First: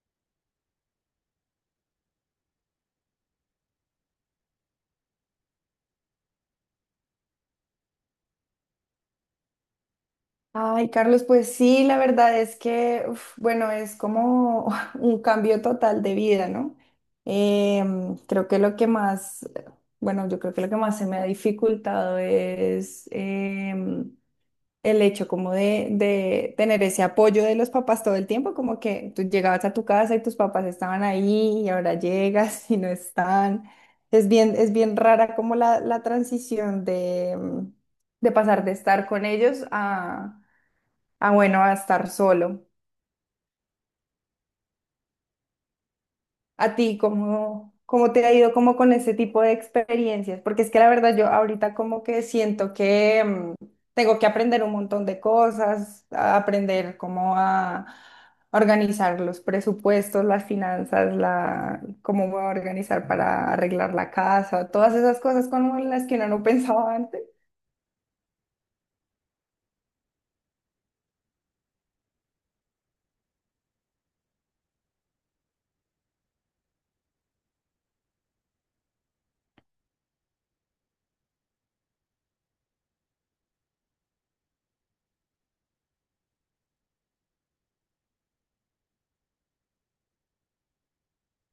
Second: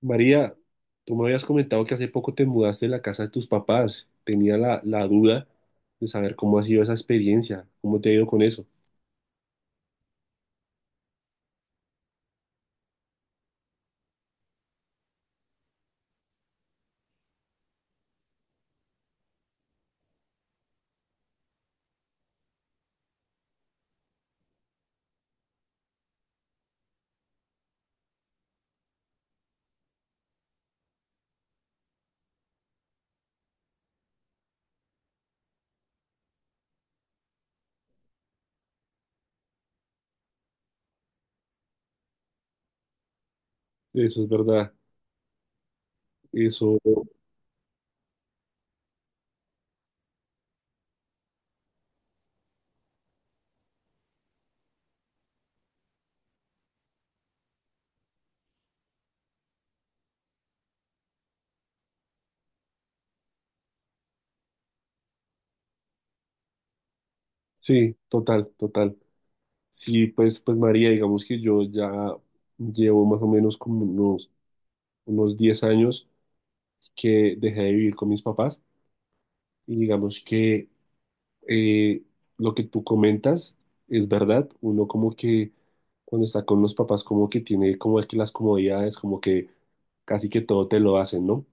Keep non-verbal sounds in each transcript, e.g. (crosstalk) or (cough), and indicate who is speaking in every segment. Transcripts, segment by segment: Speaker 1: María, tú me habías comentado que hace poco te mudaste de la casa de tus papás. Tenía la duda de saber cómo ha sido esa experiencia, cómo te ha ido con eso.
Speaker 2: Ay, Carlos, pues sí, la verdad es que, uf, bueno, es como (laughs) un cambio total de vida, ¿no? Creo que lo que más, bueno, yo creo que lo que más se me ha dificultado es el hecho como de tener ese apoyo de los papás todo el tiempo, como que tú llegabas a tu casa y tus papás estaban ahí y ahora llegas y no están. Es bien rara como la transición de, de pasar de estar con ellos a bueno, a estar solo.
Speaker 1: Eso es verdad.
Speaker 2: ¿A
Speaker 1: Eso,
Speaker 2: ti cómo, cómo te ha ido como con ese tipo de experiencias? Porque es que la verdad yo ahorita como que siento que tengo que aprender un montón de cosas, a aprender cómo a organizar los presupuestos, las finanzas, la, cómo voy a organizar para arreglar la casa, todas esas cosas como las que uno no (laughs) pensaba antes.
Speaker 1: sí, total, total. Sí, pues María, digamos que yo ya llevo más o menos como unos 10 años que dejé de vivir con mis papás y digamos que eh, lo que tú comentas es verdad. Uno como que cuando está con los papás como que tiene como que las comodidades, como que casi que todo te lo hacen, ¿no?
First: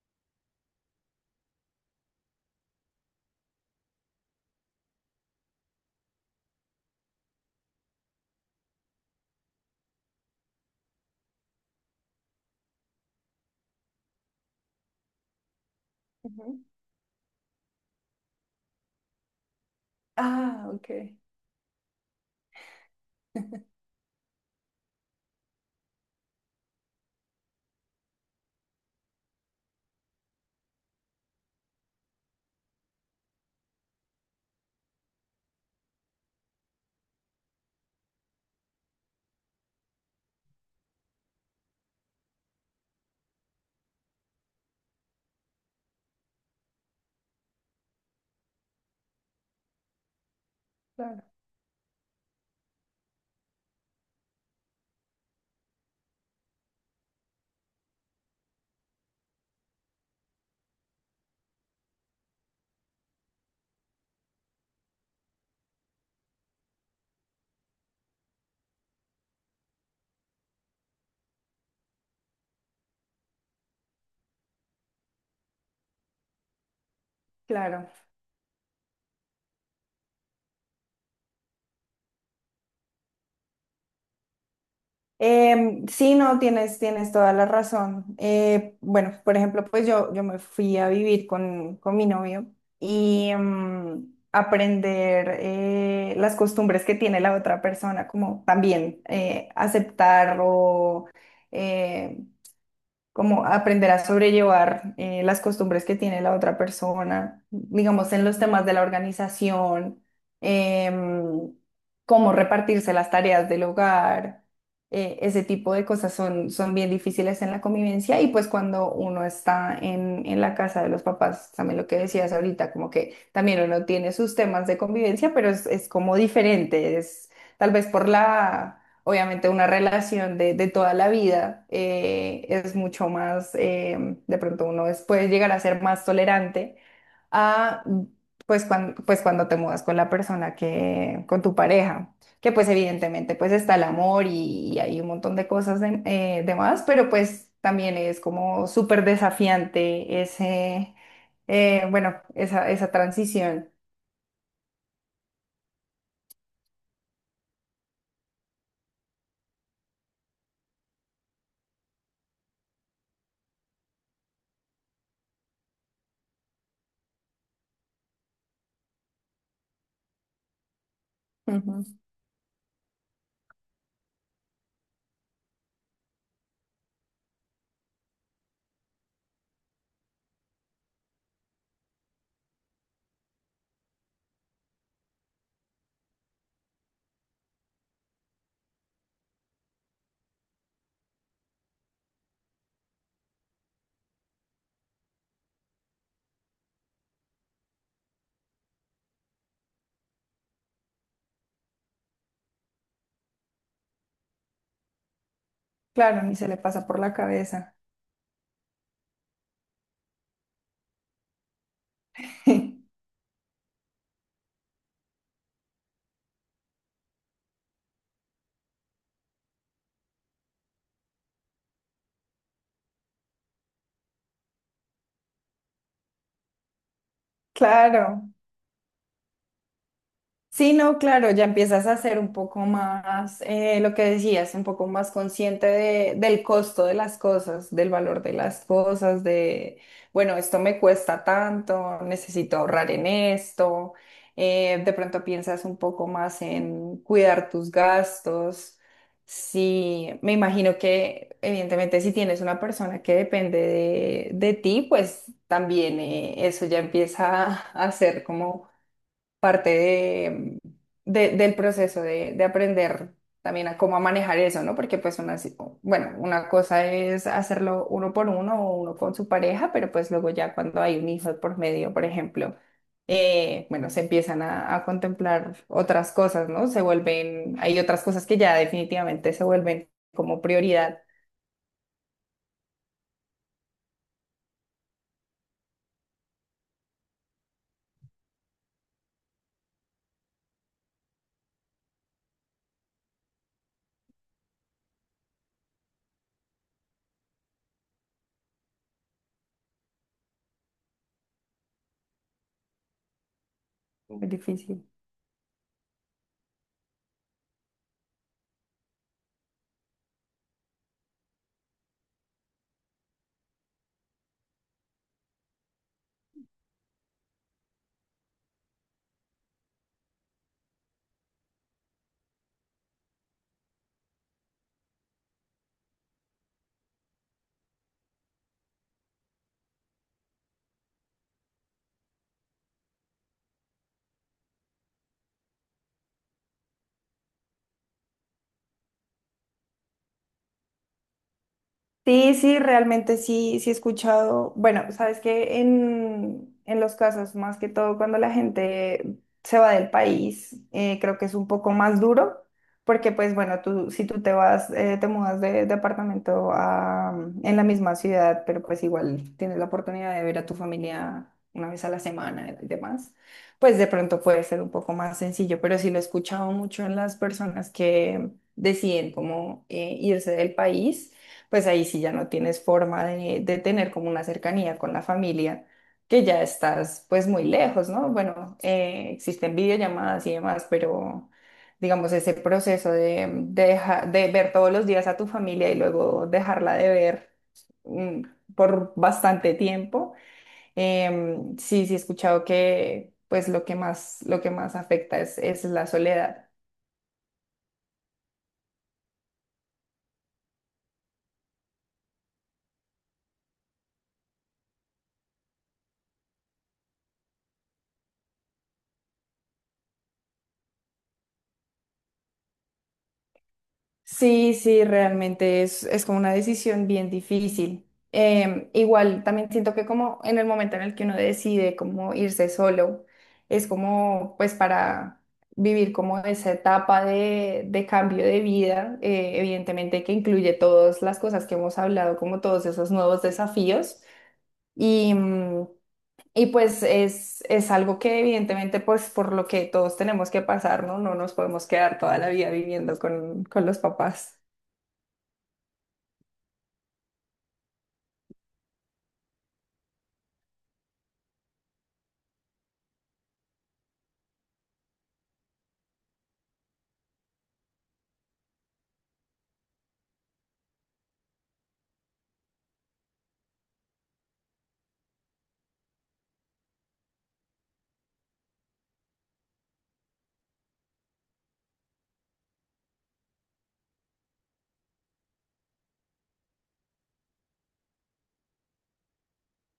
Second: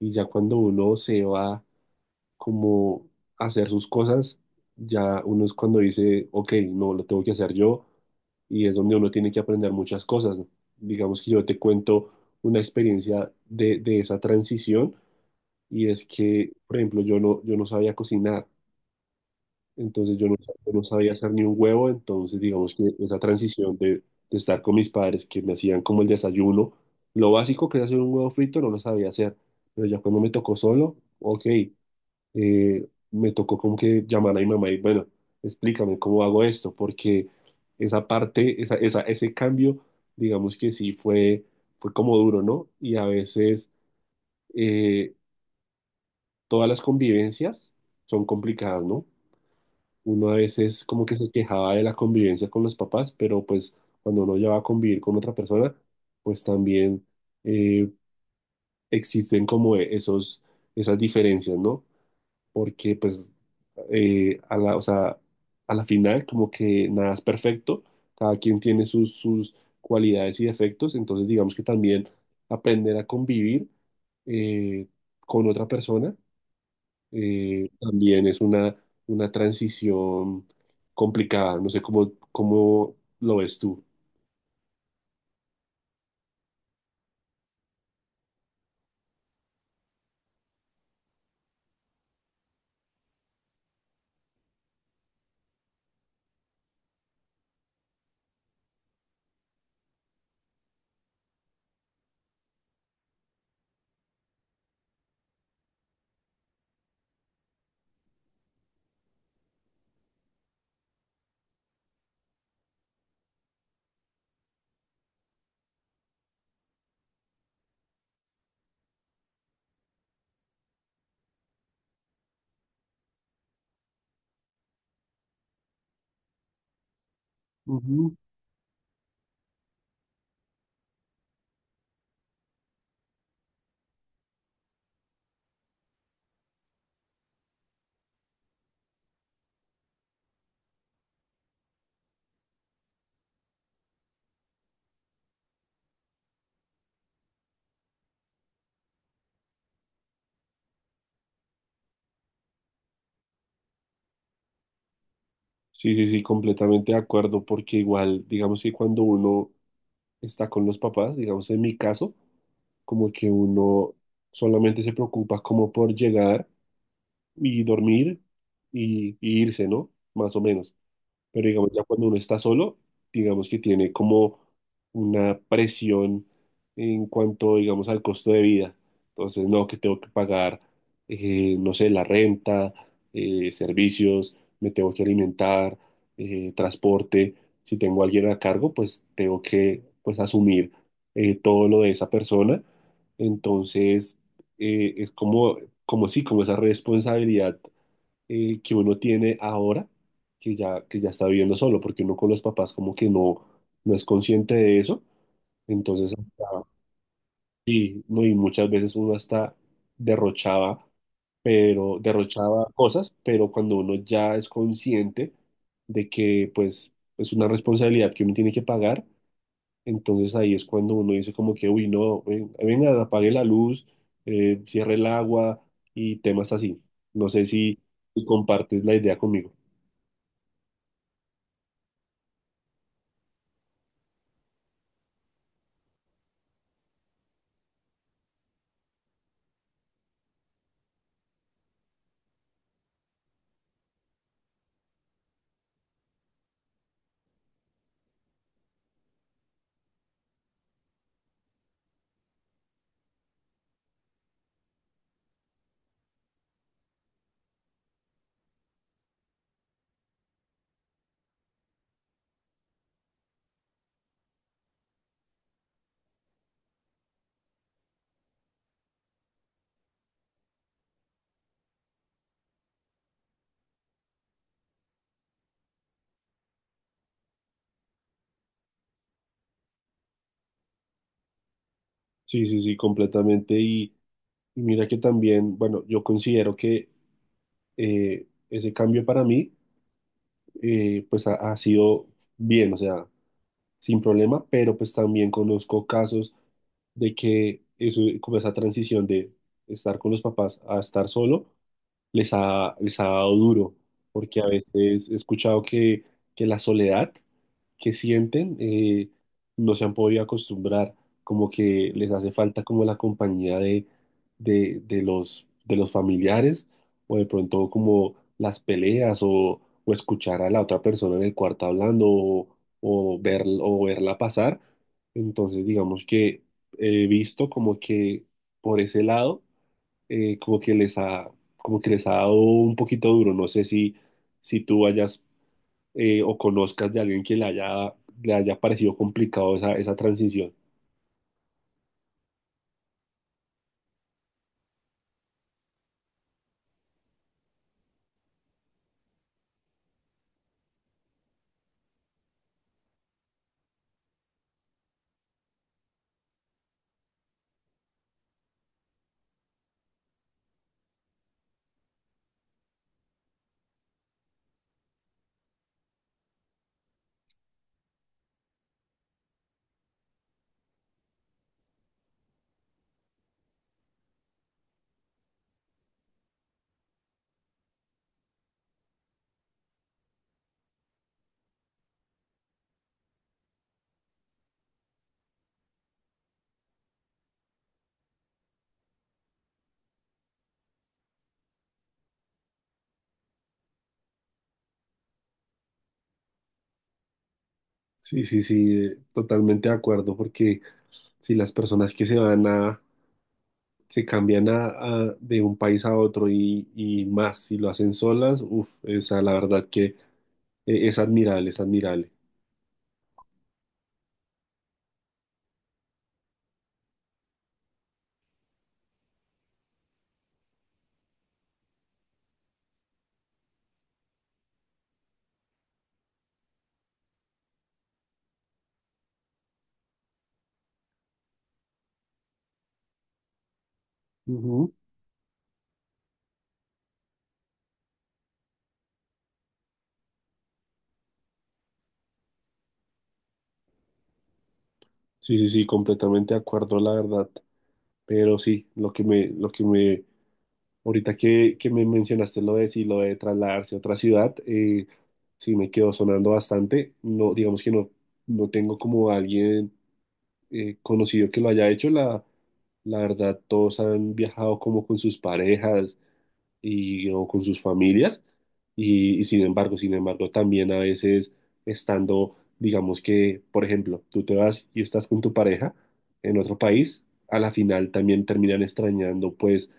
Speaker 1: Y ya cuando uno se va como a hacer sus cosas, ya uno es cuando dice, ok, no, lo tengo que hacer yo y es donde uno tiene que aprender muchas cosas. Digamos que yo te cuento una experiencia de esa transición y es que,
Speaker 2: Ujú.
Speaker 1: por ejemplo, yo no sabía cocinar, entonces
Speaker 2: Ah,
Speaker 1: yo no
Speaker 2: ok,
Speaker 1: sabía hacer ni un huevo. Entonces digamos que esa transición de estar con mis padres, que me hacían como el desayuno, lo básico, que era hacer un huevo frito, no lo sabía hacer, pero ya cuando me tocó solo, ok, me tocó como que llamar a mi mamá y bueno, explícame cómo hago esto, porque esa parte, ese cambio, digamos que sí fue como duro, ¿no? Y a veces eh, todas las convivencias son complicadas, ¿no? Uno a veces como que
Speaker 2: claro,
Speaker 1: se quejaba de la convivencia con los papás, pero pues cuando uno ya va a convivir con otra persona, pues también eh, existen como esos, esas diferencias, ¿no? Porque pues a la, o sea, a la final como que nada es perfecto, cada quien tiene sus cualidades y defectos, entonces digamos que también aprender a convivir eh, con otra persona
Speaker 2: claro.
Speaker 1: también es una transición complicada. No sé cómo lo ves tú.
Speaker 2: Sí, no, tienes, tienes toda la razón. Bueno, por ejemplo, pues yo me fui a vivir con mi novio y aprender las costumbres que tiene la otra persona, como también aceptar o eh, como aprender a sobrellevar las costumbres que tiene la otra persona, digamos, en los temas de la organización, em, cómo repartirse las tareas del hogar, ese tipo de cosas son, son bien difíciles en la convivencia y pues cuando uno está en la casa de los papás, también lo que decías ahorita, como que también uno tiene sus temas de convivencia, pero es como diferente, es tal vez por
Speaker 1: Ujú.
Speaker 2: la. Obviamente una relación de toda la vida es mucho más, de pronto uno puede llegar a ser más tolerante a, pues, pues cuando te mudas con la persona que, con tu pareja, que pues evidentemente pues está el amor y hay un montón de cosas de más, pero pues también es como súper desafiante ese, bueno, esa transición.
Speaker 1: Sí, sí, sí, completamente de acuerdo, porque igual, digamos que cuando uno está con los papás, digamos en mi caso, como que uno solamente se preocupa como por llegar y dormir y irse, ¿no? Más o menos. Pero digamos, ya
Speaker 2: Ujú.
Speaker 1: cuando uno está solo, digamos que tiene como una presión en cuanto, digamos, al costo de vida. Entonces, no, que tengo que pagar, no sé, la renta, servicios, me tengo que alimentar, transporte. Si tengo a alguien a cargo, pues tengo que, pues, asumir todo lo de esa persona. Entonces, es como, como sí, como esa responsabilidad que uno tiene ahora, que ya está viviendo solo, porque uno con los papás como que no, no es consciente de eso. Entonces,
Speaker 2: Claro, ni se le pasa por la cabeza.
Speaker 1: no, y muchas veces uno hasta derrochaba, pero derrochaba
Speaker 2: (laughs)
Speaker 1: cosas, pero cuando uno ya es consciente de que pues es una responsabilidad que uno tiene que pagar, entonces ahí es cuando uno dice como que, uy, no, venga, apague la luz, cierre el agua y temas así. No sé si
Speaker 2: Claro.
Speaker 1: compartes la idea conmigo.
Speaker 2: Sí, no, claro, ya empiezas a ser un poco más, lo que decías, un poco más consciente del costo de las cosas, del valor de las cosas, de, bueno, esto me cuesta tanto, necesito ahorrar en esto, de pronto piensas un poco más en cuidar tus gastos. Sí, me imagino que evidentemente si tienes una persona que depende de ti, pues también eso ya empieza a ser como parte de, del proceso de aprender también a cómo a manejar eso, ¿no? Porque pues una, bueno, una cosa es hacerlo uno por uno o uno con su pareja, pero pues luego ya cuando hay un hijo por medio, por ejemplo, bueno, se empiezan a contemplar otras cosas, ¿no? Se vuelven, hay otras cosas que ya definitivamente se vuelven como prioridad.
Speaker 1: Sí, sí, sí, completamente. Y mira que también, bueno, yo considero que ese cambio para mí, pues ha sido bien, o sea, sin problema, pero pues también conozco casos de que eso, como esa transición de estar con los papás a estar solo, les ha dado duro,
Speaker 2: Muy
Speaker 1: porque a
Speaker 2: difícil.
Speaker 1: veces he escuchado que la soledad que sienten no se han podido acostumbrar, como que les hace falta como la compañía de los familiares o de pronto como las peleas o escuchar a la otra persona en el cuarto hablando o, o verla pasar. Entonces digamos que he visto como que por ese lado eh, como que les ha, como que les ha dado un poquito duro. No sé si, si tú hayas o conozcas de alguien que le le haya parecido complicado esa transición.
Speaker 2: Sí, sí, realmente sí, sí he escuchado. Bueno, sabes que en los casos, más que todo cuando la gente se va del país, creo que es un poco más duro, porque pues bueno, tú, si tú te vas, te mudas de departamento a, en la misma ciudad, pero pues igual tienes la oportunidad de ver a tu familia una vez a la semana y demás, pues de pronto puede ser un poco más sencillo, pero sí lo he escuchado mucho en las personas que deciden como irse del país, pues ahí sí ya no tienes forma de tener como una cercanía con la familia, que ya estás pues muy lejos, ¿no? Bueno, existen videollamadas y demás, pero digamos ese proceso de, de ver todos los días a tu familia y luego dejarla de ver mm, por bastante tiempo, sí, sí he escuchado que pues lo que más afecta es la soledad.
Speaker 1: Sí, sí, sí, totalmente de acuerdo, porque si las personas que se van a, se cambian a, de un país a otro y más, si lo hacen solas, uff, esa la verdad que es admirable, es admirable.
Speaker 2: Sí, sí, realmente es como una decisión bien difícil. Igual también siento que como en el momento en el que uno decide como irse solo, es como pues para vivir como esa etapa de cambio de vida, evidentemente que incluye todas las cosas que hemos hablado, como todos esos nuevos desafíos.
Speaker 1: Ujú.
Speaker 2: Y, y pues es algo que evidentemente pues por lo que todos tenemos que pasar, ¿no? No nos podemos quedar toda la vida viviendo con los papás.
Speaker 1: Sí, sí, sí, completamente de acuerdo, la verdad. Pero sí, lo que me ahorita que me mencionaste lo de si lo de trasladarse a otra ciudad, sí me quedó sonando bastante. No, digamos que no, no tengo como alguien conocido que lo haya hecho. La verdad, todos han viajado como con sus parejas y, o con sus familias. Y sin embargo, sin embargo, también a veces estando, digamos que, por ejemplo, tú te vas y estás con tu pareja en otro país, a la final también terminan extrañando, pues,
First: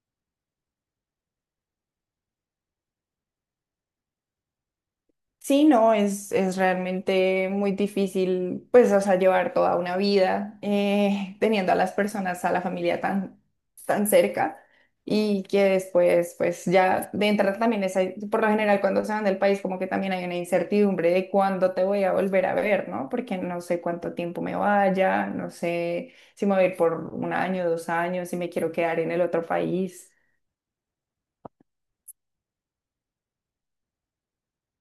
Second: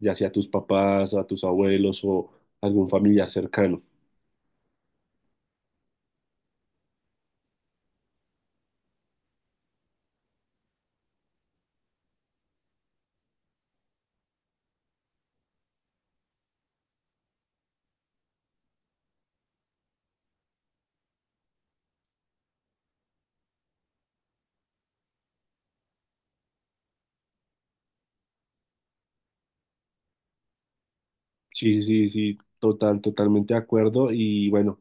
Speaker 1: ya sea a tus papás, a tus abuelos o algún familiar cercano.
Speaker 2: Sí, no, es realmente muy difícil, pues, o sea, llevar toda una vida teniendo a las personas, a la familia tan, tan cerca y que después, pues, ya de entrada también es, por lo general, cuando se van del país, como que también hay una incertidumbre de cuándo te voy a volver a ver, ¿no? Porque no sé cuánto tiempo me vaya, no sé si me voy a ir por 1 año, 2 años, si me quiero quedar en el otro país.
Speaker 1: Sí, sí, sí, sí, total, totalmente de acuerdo. Y bueno,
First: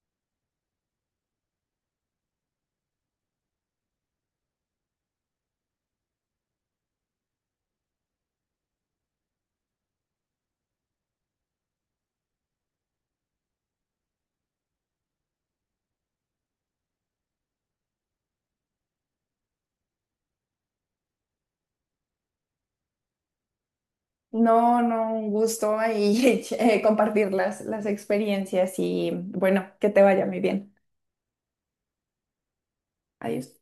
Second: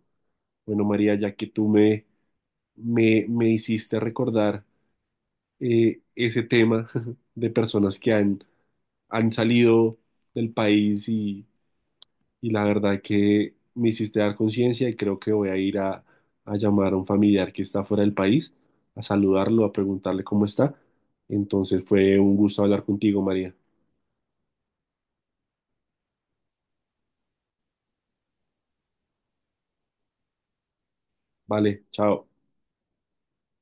Speaker 1: bueno, María, ya que me hiciste recordar ese tema (laughs) de personas que han salido del país y la verdad que me hiciste dar conciencia y creo que voy a ir a llamar a un familiar que está fuera del país, a saludarlo, a preguntarle cómo está. Entonces fue un gusto hablar contigo, María.
Speaker 2: No, no, un gusto ahí (laughs) compartir las experiencias y bueno, que te vaya muy bien.
Speaker 1: Vale, chao.
Speaker 2: Adiós.